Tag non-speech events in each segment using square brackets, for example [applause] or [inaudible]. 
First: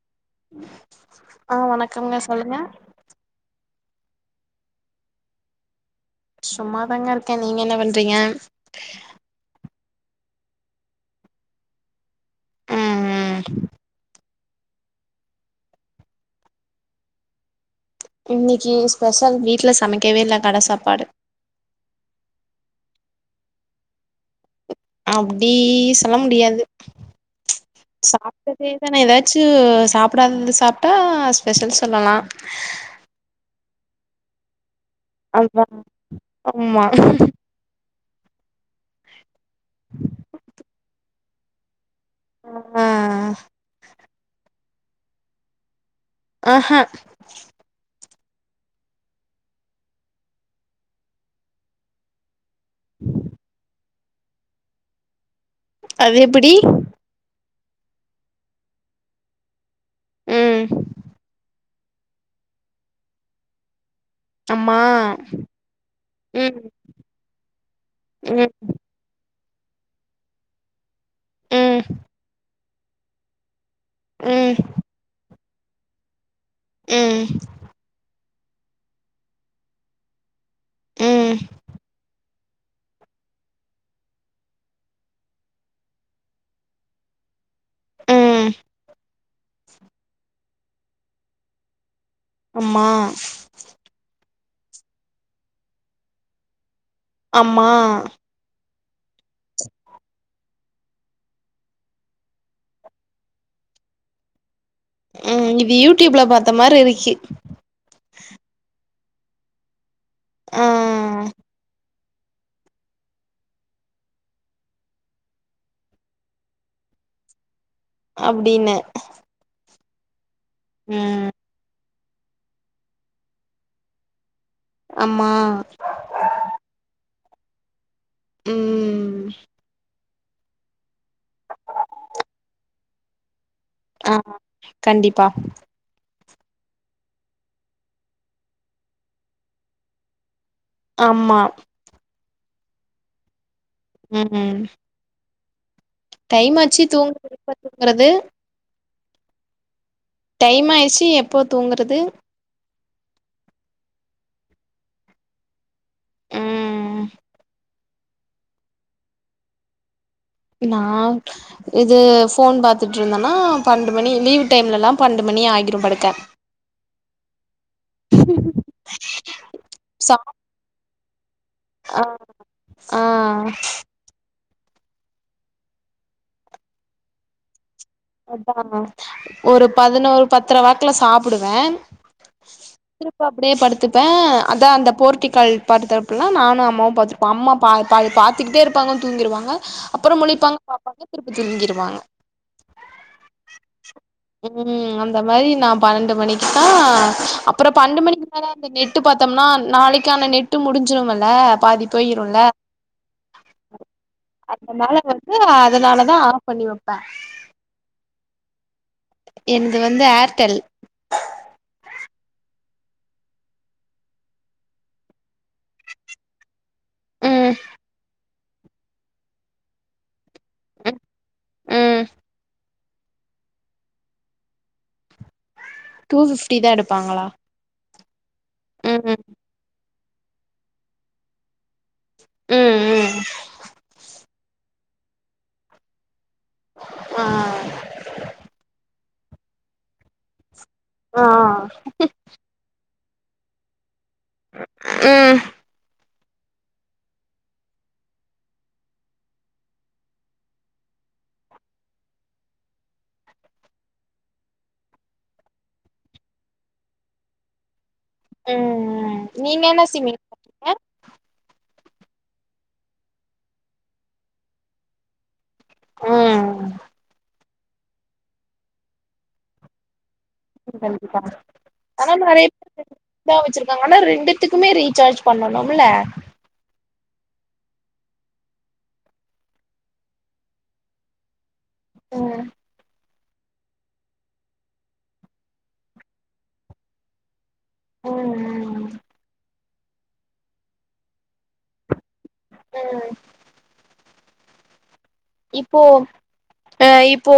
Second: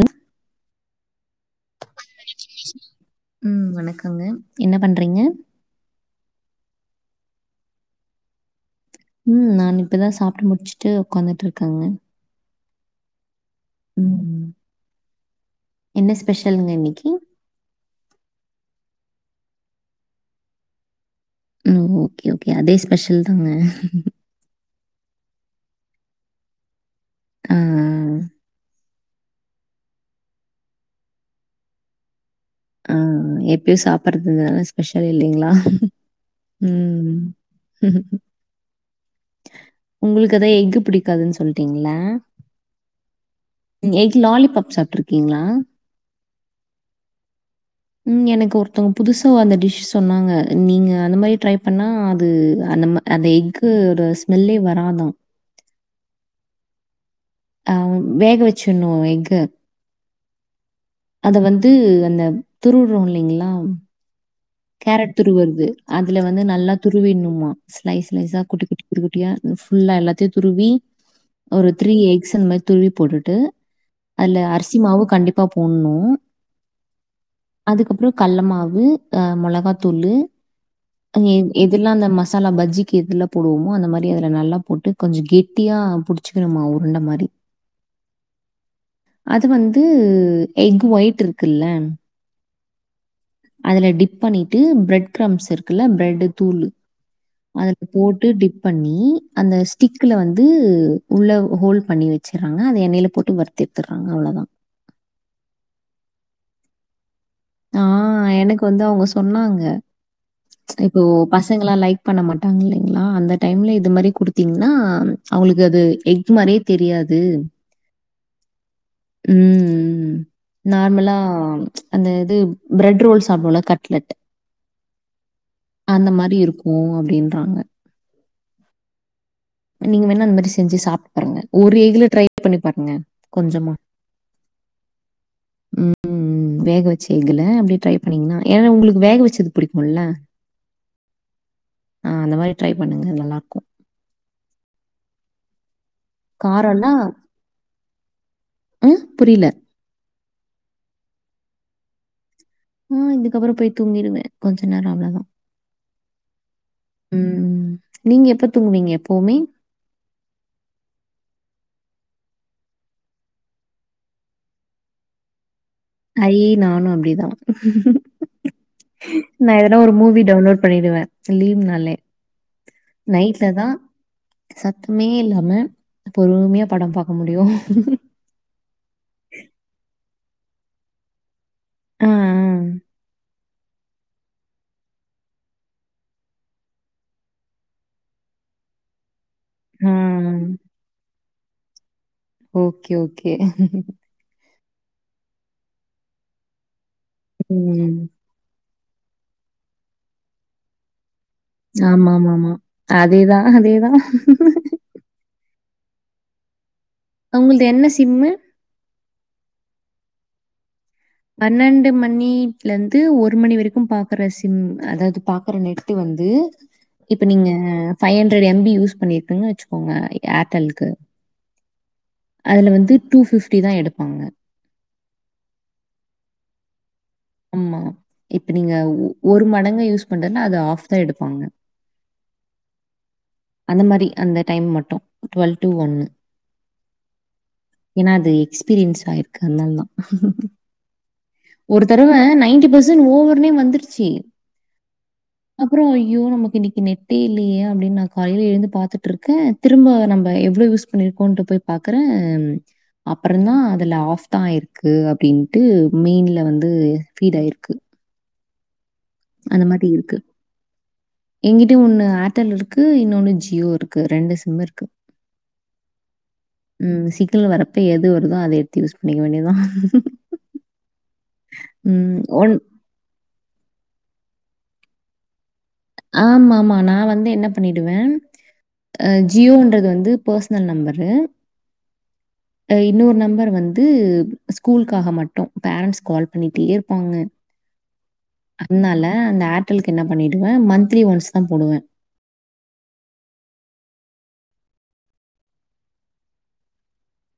அஹ ஆ வணக்கம்ங்க சொல்லுங்க ம் வணக்கங்க என்ன பண்றீங்க சும்மாதாங்க இருக்கே நீங்க என்ன பண்றீங்க ம் நா இப்தா சாப்ட்டு முடிச்சிட்டு ஒக்காந்திட்டு இருக்கங்க ம் ம் ம் என்ன ஸ்பெஷலுங்க இன்னிக்கி இன்னிக்கு ஸ்பெஷல் வீட்ல சமைக்கவே இல்ல கட சாப்பாடு ம் ஓகே ஓகே அதே ஸ்பெஷல் தாங்க அப்டி சொல்ல முடியாது ஆ சாப்ட்டது வேணா ஏதாச்சு சாப்டாதது சாப்ட்டா ஸ்பெஷல் சொல்லலா ஆ எப்யு சாப்பறதுங்க ஸ்பெஷல் இல்லைங்களா அதா ஆமா ம் ம் ஒங்ளுக்கு அத எஃகு பிடிக்காதுன் சொல்டிங்ள ஆ ம் எக் லாலிபப் சாப்ட்ருக்கீங்களா ஆஹ ம் எனக்கு ஒருத்தவங்க புதுசா அந்த டிஷ் சொன்னாங்க நீங்க அந்த மாரி ட்ரை பண்ணா அது அந்த அந்த எஃகு ஓட ஸ்மெல்லே வராதா அது எப்பிடி அ வேக வெச்சிர்னு எஃக ம் அத வந்து ம் அந்த திருவுறோ இல்லைங்களா அம்மா கேரட் துருவறது அதுல வந்து ம் நல்லா துருவிர்ணுமா ஸ்லைஸ் ஸ்லைஸா ம் குட்டி குட் ட்டியா ஃபுல்லா எல்லாத்தையு துருவி ஒரு ம் த்ரீ எக்ஸ் அந்மாரி துருவி போட்டுட்டு அதுல ம் அரிசி மாவு கண்டிப்பா போட்ணு ம் அதுக்கப்றோ கல்ல மாவு அ மொளகாத்தூளு அ ம் எத் எதுலா அந்த ம சாலா பஜ்ஜிக்கு எதுல போடுவோமோ அந்த மாரி அதுல நல்லா போட்டு கொஞ்ச கெட்டியா புடிச்சிக்கணுமா உருண்ட மாரி ம் அது வந்து எக் ஒயிட் இருக்கில்ல அம்மா அதுல டிப் பண்ணிட்டு பிரெட் கிரம்ஸ் இருக்குல்ல பிரெட்டு தூளு அம்மா அதுல போட்டு டிப் பண்ணி அந்த ஸ்டிக்குல வந்து உள்ள ஹோல் பண்ணி வச்சர்றாங்க அத எண்ணெயில போட்டு வர் த்து எத்தர்றாங்க அவ்ளதா ம் இது யூடியூப்ல பாத்த மாரி இருக்கி ஆ எனக்கு வந்து அவங்க சொன்னாங்க இப்போ ஆ பசங்களா லைக் பண்ண மாட்டாங்க இல்லைங்களா அந்த டைம்ல இது மாரி குடுத்தீங்கன்னா அவங்களுக்கு அது எக் மாரியே தெரியாது [inaudible] அப்டின்னு ம் நார்மலா ம் ச் அது அது பிரெட் ரோல் சாப்டுவோல கட்லெட் ஆமா அந்த மாரி இருக்கு அப்டின்றாங்க ம் நீங்க வேணா இந்த மாரி செஞ்சு சாப்ட்டு பாருங்க ஒரு எக் ல ட்ரை பண்ணி பாருங்க கொஞ்சமா ஆ கண்டிப்பா ம் ம் வேக அப்டி ட்ரை பண்ணீங்கன்னா ஏன்னா உங்களுக்கு வேக வச்சது பிடிக்கும்ல்ல ஆமா ஆ அந்த மாரி ட்ரை பண்ணுங்க நல்லா இருக்கு ம் ம் டைம் ஆச்சு காரம்லாம் தூங் [unintelligible] றது ம் புரியல டைம் ஆயிடுச்சு எப்போ தூங்குறது ஆ இதுக்கப்பறோ போய் தூங்கிருவே கொஞ்சோ நேரோ அவ்ளோதா ம் ம் நீங்க எப்ப தூங்குவீங்க எப்பவுமே நா இது ஃபோன் பாத்துட்டு இருந்தேனா பண்னென்டு மணி லீவ் டைம்ல எல்லா பண்னென்டு மணி ஆகிரு படைக்க ஐ நானு அப்டிதா நா எதனா ஒரு சா மூவி டவுன்லோட் பண்ணிடுவே லீவ் நாள் ஆ ஆ நைட்ல தா சத்தமே இல்லாம பொறுமையா படம் பாக்க முடியு அதா ஒரு பதினோரு பத் பத்திர வாக்குல சாப்பிடுவே ஆ, ஆ, அப்டியே படுத்துப்பே அதா அந்த போர்டிகல் பாத்தப் புல்லலா நானு அம்மாவு பாத்துப்பே அம்மா பா பா பாத்துக்கிட்டே இருப்பாங்க தூங்கிடுவாங்க ஆ. அப்றோ முழிப்பாங்க பாப்பாங்க திருப்பி தூங்கிடுவாங்க ஓகே ஓகே ம் அந்த மாதிரி நா பன்னெண்டு மணிக்கு தா அப்றோ ம். பன்னெண்டு மணிக் ற அந்த நெட்டு பாத்தோம்னா நாளைக்கான நெட்டு முடிஞ்சுரும்ல பாதி போயிருல ஆமாமாமா. அதேதான், அதேதான். அதனால அதனால தா ஆப் பண்ணி வப்பே அவங்களது என்ன சிம்மு என்து வந்து ஏர்டெல் பன்னெண்டு மணில இருந்து ஒரு மணி வரைக்கு பாக்குற சிம் அதாவது பாக்குற ந வந்து இப்ப நீங்க ம் ஃபை ஹண்ட்ரட் எம்பி யூஸ் பண்ணிருங்கன்னு வச்சுக்கோங்க ஏர்டெல்கு ம் ம் அதுல வந்து டூ ஃப்டி தா எடுப்பாங்க டூ ஃப்டி தா எடுப்பாங்களா ஆமா இப்ப நீங்க ம் ம் ஒரு மடங்கா யூஸ் பண்றதுனா அது ஆஃப் தா எடுப்பாங்க ம் ம் அந்த மாரி அந்த டைம் மட்டு டுவல்வ் டு ஒன்னு ஆ ஏன்னா அது எக்ஸ்பீரியன்ஸ் ஆயிருக்கு அதனாலதா ஆ ஆ தரவ நைன்டி பர்சன்ட் ஓவர்னே வந்துருச்சு ம் அப்புறோ ஐயோ நமக்கு இன்னைக்கு நெட்டே இல்லையே அப்டின்னு நா காலையில எழுந்து பாத்துட்டு இருக்கே திரும்ப நம்ம எவ்ளோ யூஸ் பண்ணிருக்கோண்டுட்டு போய் பாக்குற அப்புற தா அதுல ஆப் தா இருக்கு அப்டின்ட்டு மெயின்ல வந் து பீட் ஆயிருக்கு ம் ம் நீங்க அந்த என்ன மாரி சிமி இருக்கு பண்ணீங்க எங்கிட்யு ஒன்னு ஏர்டெல் இருக்கு இன்னொன்னு ஜியோ இருக்கு ரெண்டு சிம் இருக்கு ம் ம் சிக்னல் வரப்ப எது வருதோ அதை எடுத்து யூஸ் பண்ணிக்க வேண்டியதா கண்டிப்பா ஆனா நெறைய பேர் ரெண்டா வெச்சிருக்காகல ஆனா ரெண்டுத்துக்குமே ரீசார்ஜ் பண்ணணும்ல ஆமா ஆமா நா வந்து என்ன பண்ணிடுவே அ ஜியோன்றது வந்து பர்சனல் நம்பரு ம் அ இன்னொரு நம்பர் வந்து ஸ்கூலுக்காக மட்டு பேரன்ட்ஸ் கால் பண்ணிட்டே இருப்பாங்க ம் ம் அதனால அந்த ஏர்டெலுக்கு என்ன பண்ணிடுவே மந்த்லி ஒன்ஸ் தா போடுவே ம் இப்போ ஆ இப்போ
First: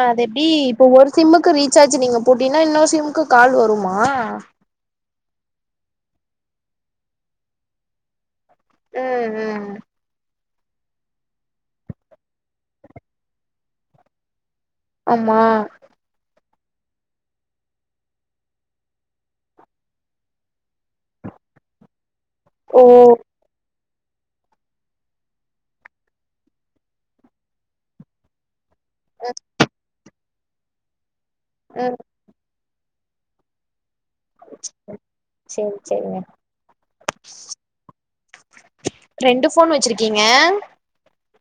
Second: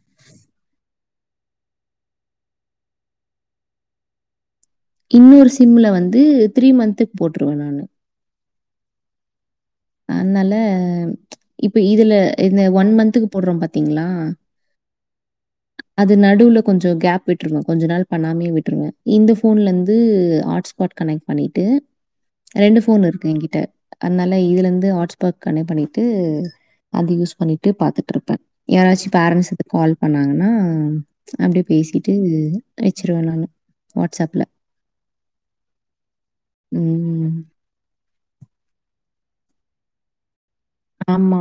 அது எப்டி இப்ப ஒரு சிம்முக்கு ரீசார்ஜ் நீங்க போட்டீங்னா இன்னொரு சிம்முக்கு கால் வருமா இன்னொரு சிம்ல வந்து த்ரீ மந்த்துக்கு போட்டுருவே நானு ம் ம் அதனால இப்ப இதுல இந்த ஒன் மந்த்துக்கு போட்றோ பாத்தீங்ளா ஆமா அது நடுவுல கொஞ்ச கேப் விட்டுருவோ கொஞ்ச நாள் பண்ணாமயே விட்டுருவே இந்த போன்ல இருந்து ஹாட்ஸ்பாட் கனெக்ட் பண்ணிட்டு ரெண்டு ஓ போன் இருக்கு எங்கிட்ட அதனால இதுலருந்து ஹட்ஸ்பார்ட் பண்ணிட்டு அது யூஸ் பண்ணிட்டு பாத்துட்டு இருப்பே யாராச்சு ம் பேரண்ட்ஸ் இப்ப கால் பண்ணாங்கன்னா அப்டியே ம் பேசிட் டு அழிச்சிருவே நானு வாட்ஸ்ஆப்ல சேரி சேரிங்க ம் ம் ரெண்டு போன் வெச்சிருக்கீங்க ஆமா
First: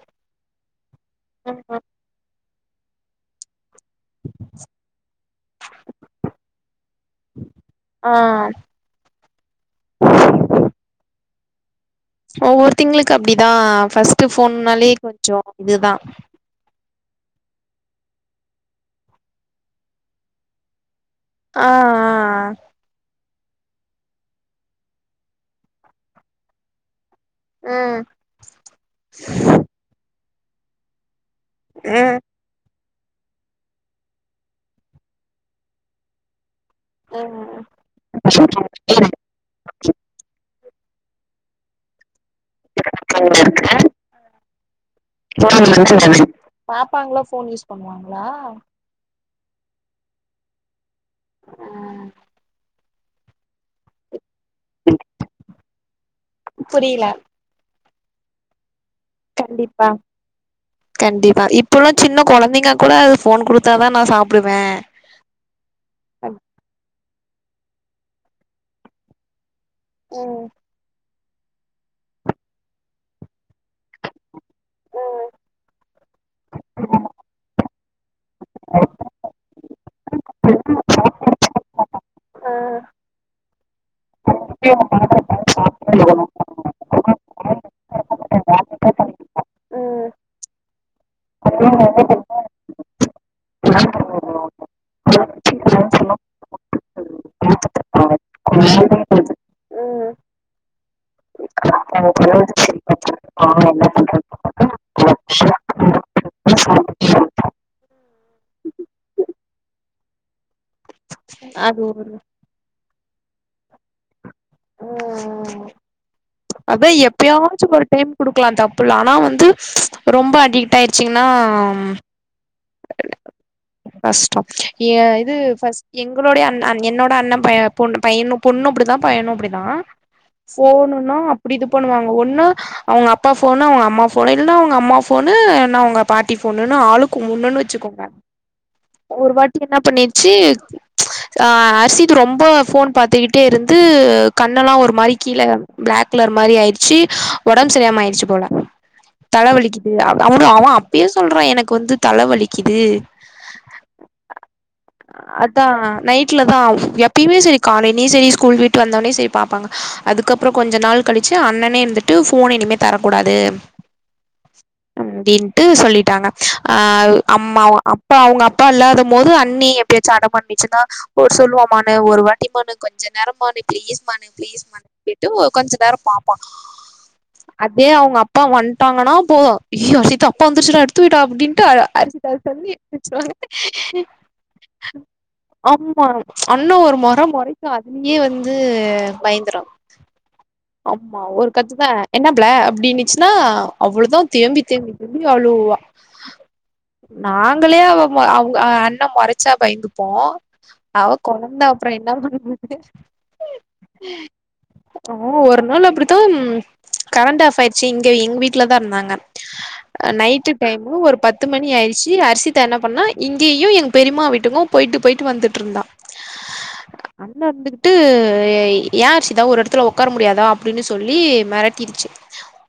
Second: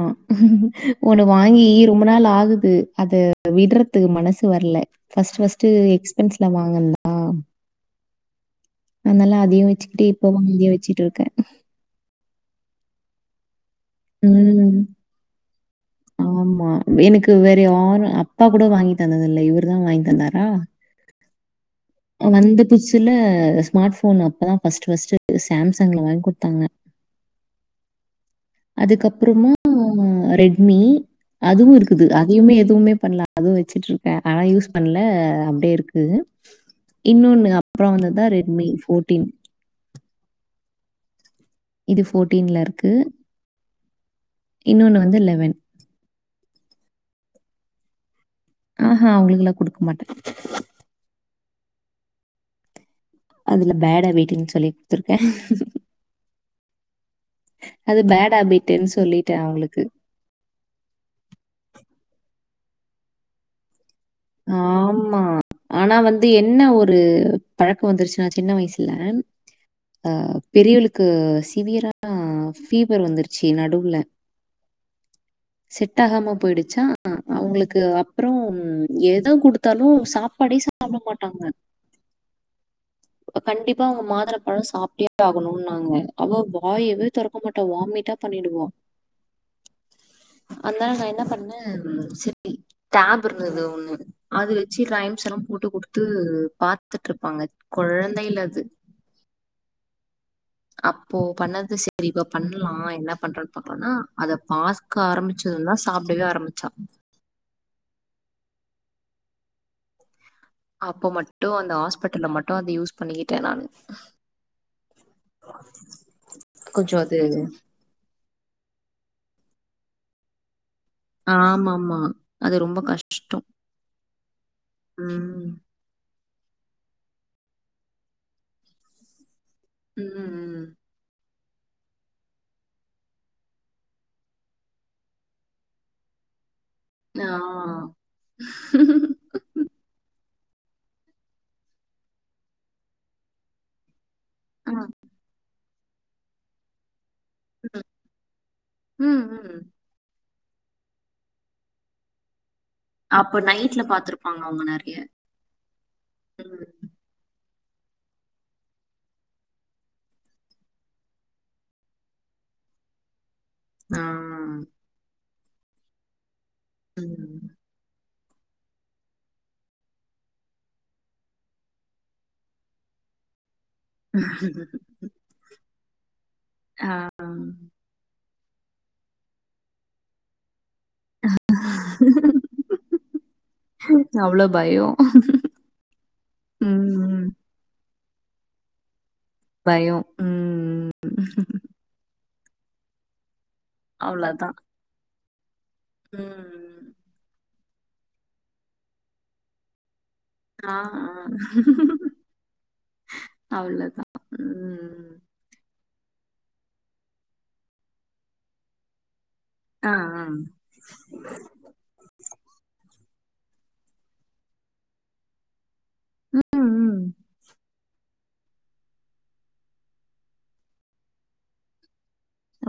ஒன்னு ம் வாங்கி ம் ரொம்ப நாள் ஆகுது அத விட்றதுக்கு மனசு வரல பர்ஸ்ட் பஸ்ட் எக்ஸ்பென்ஸ்ல வாங்கந்தா ஆ அதனால அதயு வெச்சுக்கிட்டு இப்பயு இப்ப வாங்கியது வெச்சுட்டு ருக்கே ஒவ்வொரு திங்களுக்கு அப்டிதா ஃபர்ஸ்ட்டு ம். போனாலே கொஞ்சோ இதுதா ஆமா எனுக்கு வேற யாரு அப்பா கூட வாங்கி தந்தது இல்ல இவரு தா வாங்கி தந்தாரா ஆ வந்த புதுசுல ஸ்மார்ட் போன் அப்பதா ஃபர்ஸ்ட்டு ஃபர்ஸ்ட்டு சாம்சாங்ல வாங்கி குடுத்தாங்க ம் அதுக்கப்புறமா ரெட்மி அதுவு இருக்குது அதையுமே எதுவுமே பண்ல அதுவு வெச்சுட்டு ருக்கே ஆனா யூஸ் பண்ல அப்டியே இருக்கு இன்னொன்னு ம் அப்புற வந்ததுதா ரெட்மி ஃபோட்டீன் இது ஃபோட்டீன்ல இருக்கு இன்னொன்னு வந்து [unintelligible] பாப்பாங்களா போன் யூஸ் பண்ணுவாங்களா ஆ ஆ அவங்களுக்கெல்லா குடுக்க மாட்டே ம் அதுல்லா பேட் ஹாபிட்னு சொல்லி குடுத்துருக்கே புரியல அது பேட் ஹாபிட்டுன்னு சொல்லி கண்டிப்பா கண்டிப்பா இப்பல்லா சின்ன கொழந்தைங்க கூட அது போன் குடுத்தாதா நா சாப் ஆமா ஆனா வந்து என்ன ஒரு பழக்க வந்துருச்சுனா சின்ன வயசுல அ ம் ம் பெரியவளுக்கு சிவியரான பீவர் வந்துருக்கு சி நடுவுல செட் டாகாம போயிடுச்சா அவங்களுக்கு அப்புறோ எத குடுத்தாலு சாப்பாடே சாப்ட மாட்டாங்க கண்டிப்பா அவங்க மாதுள பழோ சாப்டே ஆகனு ணுன்நாங்க அவ வாயவே தொறக்க மாட்டா வாமிட்டா பண்ணிடுவா ம் அதனால நா என்ன பண்ணே செரி டேப் இருந்தது ஒன் அது வெச்சு ரைம்சலா போட்டு குடுத்து பாத்துட்டு இருப்பாங்க கொழந்தையில கொழந்தைய பாத்து அப்போ பண்ணது செரி இப்ப பண்ணலா என்ன பண்றான்னு பாக்கலன்னா அத பாத் காரம்மிச்சதுதா சாப்டவே ஆரம்பிச்சா அப்போ மட்டு அந்த அது ஒரு ஹாஸ்பிட்டல்ல மட்டு அத யூஸ் பண்ணிக்கிட்டே நானு ம் [unintelligible] அதா அது எப்பயாச்சு ஒரு டைம் குடுக்கலா தப்புல ஆனா வந்து ரொம்ப அடிக்ட் டாயிருச்சிங்கனா ஆமாமா. அது ரொம்ப கஷ்டம். கஷ்டம் ஏ இது ம். எங்களுடைய அண்‌ என்னோட அண்ண பைய பொண் பையனு பொண்ணு அப்டிதா பையனு அப்டிதா உம் உம் போனுன்னா அப்படி இது பண்ணுவாங்க ஒன்னு அவங்க அப்பா போனு அவங்க அம்மா போனு இல்லன்னா அவங்க அம்மா போனு இன்னா பாட்டி போன்னுனு ஆளுக்கு ஆ. கும்புடுனூனு வெச்சுக்கோங்க ஒரு வாட்டி என்ன பண்ணிருச்சு அ அரிஷித் ரொம்போ போன் பாத்துக்கிட்டே இருந்து ஆ. கண்ணெல்லா ஒரு மாறி கீழ பிளாக் கலர் மாரி ஆயிடுச்சு ஒடம்பு ம். சரில்லாம ஆயிடுச்சு போல ம். தல ம். வலிக்குது அவனு அவ அப்பயு சொல்றா எனக்கு வந்து தல வலி க்கிது அப்ப நைட்ல பார்த்துருப்பாங்க அவங்க நெறைய. அதா நைட்ல தா ம். எப் இப்பியுமே செரி காலைலயு செரி ஸ்கூல் விட்டு வந்தோனே செரி பாப்பாங்க அதுக்கப்பறோ கொஞ்சு நாள்கழிச்சு அண்ணனே இருந்துட்டு ட்டு போன் இனிமே தரக்கூடாது ஆ அப்டின்ட்டு சொல்லிட்டாங்க அ ம். அம்மாவ அப் இப்ப அவங்க அப்பா இல்லாத போது அண்ணி எப்டியாச்சு அடம் பண்ணிச்சுனா ஒரு சொல்வ மான்னு ஒரு வாட்டி மான்னு கொஞ்சு நேரமா பிளீஸ் மா பிளீஸ் மா னூ கொஞ்சு நேரோ பாப்பா ஆ. அதே அவங்க அ அப்பா வந்ட்டாங்கன்னா போ அய்யியோ அர்ஷித்தா அப்பா வந்துர்ச்சுடா எடுத்து வைடா அப்டின் ட்டா அர்ஷிதா டக் டக்னு எடுத்து வெச்சிருவாங்க அவ்ளோ பயம். ஆமா அண்ணா ஒரு மொற ம். மொறைக்கு அங்யே வந்து பயந் துரு பயம். ம். ஆமா ஒரு கத்து புள்ள என்ன புள்ள அப்டினிச்னா அவ்வளோதா அவ்ளோதான். தேம்பி தேம்பி தேம்பி அழுவா ம் நாங்களே அவ மொ அவுங்க அ அண்ண மொறச்சா பயந்துப்போ ஆ, அவ ஆ. கொழந்த அப்றோ என்னா பண்றது அவ்ளோதான். ம். ஓ ஒரு நாள் அப்பிடித்தா கரண்ட் ஆஃப் ஆயிட்ச்சி இங்க எங் வீட்ல தா இர்ந்தாங்க ஆ, அ ஆ. நைட்டு டைமு ஒரு பத் து மணி ஆயிர்ச்சி அர்ஷிதா‌ என்ன பண்ணா இங்கியு எங்க பெரியம்மா வீட்டுக்கு போய்ட்டு போய்ட்டு வந்துட்ருந்தா ம். ம். அண்ணா இருந்துகிட்டு ஏய் ஏ அர்ஷிதா ஒரு எடத்துல ஒக்கார முடியாதா அப்டினு சொல்லி மெரட்டிடுச்சு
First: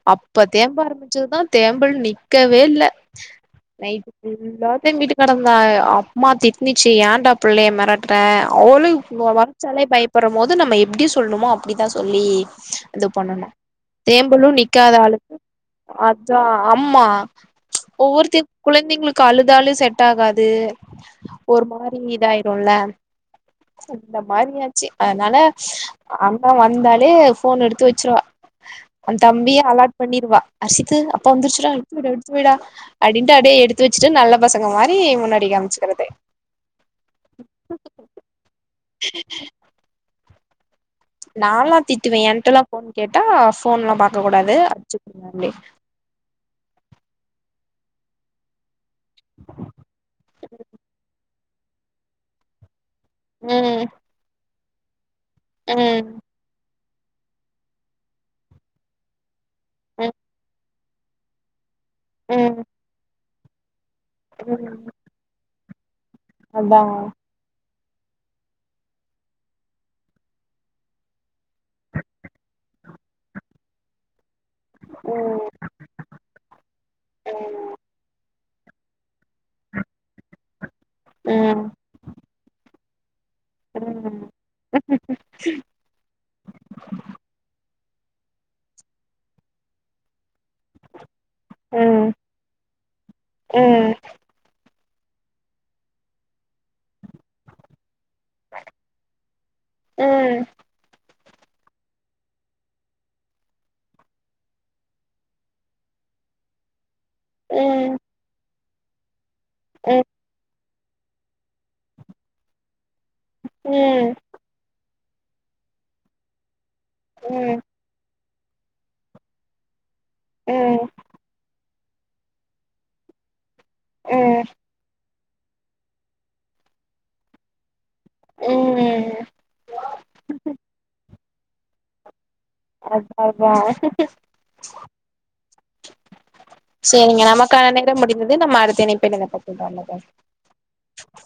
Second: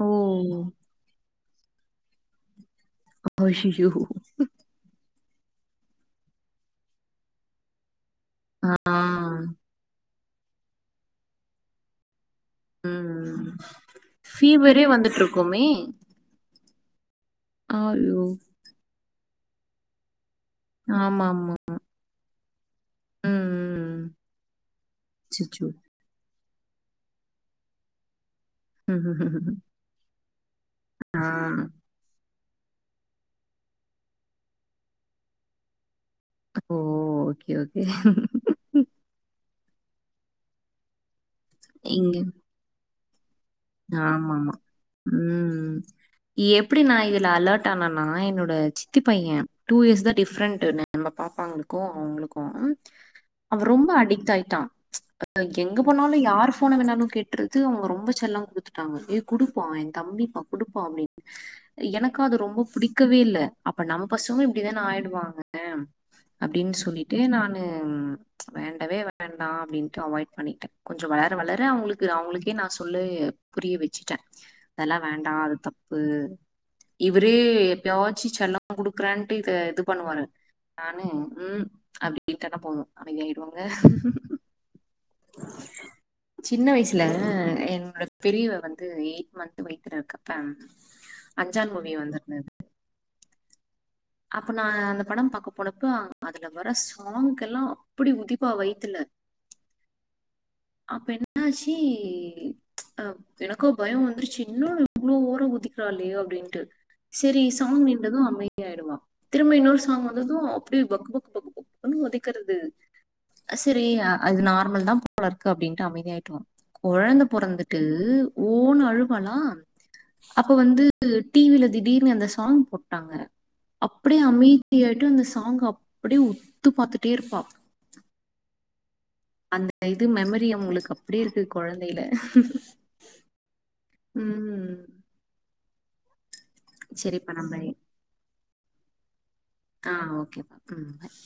ஓ! அப்ப தேம்ப ஆரம்பிச்சதுதா தேம்பல் நிக்கவே இல்ல ஐயிய்யோ [inaudible] நேரோ தேம்பிட்டு கெடந்தா அம்மா திட்னிச்சு ஏன்டா புள்ளைய மெரட் ற ஆ அவளே வொ மொறச்சாலே பயப்பட்ற போது நம்ம எப்டி சொல்ணுமோ அப்டிதா சொல்லி இது ம் பண்ணனு தேம்பலு ஃபீவரே நிக்காதளவுக் வந்துட்ருக்குமே. அப் ச்சா ஆம்மா ஆயோ! ஒவ்வொருத்த குழந்தைங்களுக்கு அழுதாலு செட்டாகாது ஆமாமா. ஒரு மாரி இதாய்ருல்ல ம் ம். இந்த மாரி ஆச்சு அத்னால அச்சச்சோ! அண்ண வந்தாலே ஃபோன் எடுத்து வெச்சிருவா அவ தம்பியே அலாட் பண்ணிருவா அர்ஷித்து ஆ. அப்பா வந்துருச்சுடா எடுத்து வைடா எடுத்து வைடா டின்ட்டு அப்டே எடுத்து வெச்சுட்டு நல்ல பசங்க மாரி முன்னாடி காம்ச்சுக்கறது ஓ ஓகே ஓகே [inaudible] நால்லா இங்க திட்டுவே என்ட்டல்லா ஃபோன் கேட்டா ஃபோன்லா பாக்க ஆமாமா. கூடாது அடிச்சுட்ருவன்ட்டு ம். எப்டி நா இதுல அலர்ட் ஆனன்னா என்னோட சித்தி பைய டூ இயர்ஸ் தா டிஃப்ரெண்ட்டு நம்ம பாப்பாங்களுக்கு அவுங்களுக்கு ம் அவ ம் ரொம்ப அடிக்ட் ஆய்ட்டா அ எங்க போனாலு ம் யார் ஃபோன வேணாலு கேட்ருக் து அவுங்க ரொம்ப செல்லோ குடுத்துட்டாங்க ஏ குடுப்பா எ ம் தம்பிப்பா குடுப்பா அப்படின்னு அப்டின் எனக்கு அது ரொம்ப ம் புடிக்கவே இல்ல அப்ப நம்ம பசங்க இப்டிதான ம் ஆய்டுவாங்க அப்டின் அதா சொல்லிட்டு நானு வேண்டவே வேண்டா அப்டின்ட்டு அவாய்ட் பண்ணிட்டே கொஞ்ச வளர வளர அவுங்களுக்கு அவுங்களுக்கே நா சொல்லி புரிய வெச்சுட்டே அதெல்லா வேண்டா ம் அது தப்பு இவுரு எப்பயாச்சு செல்லோ குடுக்றேன்ட்டு இத இது பண்ணுவாரு நானு ம் அப்டின்ட்டனா போது அமைதி ஆய்ருவாங்க ம் ம் சின்ன வய்சுல என்னோட பெரியவ வந்து எய்ட் மன்த்து வய்த்துல இருக்கப்ப அஞ்சான் மூவி ம் வந்துர்ந்துது ம் அப்ப நா அந்த படம் பாக்க போனப்ப அதுல வர சாங்க்கு எல்லா அப்பிடி குதி ப்பா வய்த்துல ம் அப்ப என்னாச்சி அ எனக்கோ பயம் வந்துருச்சு என்னடா இவ்ளோ ஓரோ குதிக்றாளே அப்டின்ட்டு செரி சாங் ம் நின்டது அமைதியாய்டுவா திரும்ப இன்னோர் சாங் வந்தது ப்டே பக்கு பக்கு பக்கு பக்குனு ஒதக்கறது ம் போலருக்கு அப்டின்ட்டு அமைதியாயிட்ருவம் கொழந்த பொறந்துட்டு ஓண்ணு அழுவாலா அப்ப வந்து ம் டிவில திடீர்னு அந்த சாங் போட்டாங்க அப்படியே ம் அமைதியாயிட்டு அந்த சாங் அப்படியே உத்து பாத்துட்டே இருப்பா ம் அந்த இது மெமரி அவுங்களுக்கு அப்டி இருக்கு கொழந்தல அத் அதா ம் செரிங்க சரிப்பா நம்ம நமக்கான நேரம் முடிந்தது நம்ம அடுத்த இணைப்பில் [unintelligible] ஆ ஓகே ம் பாய்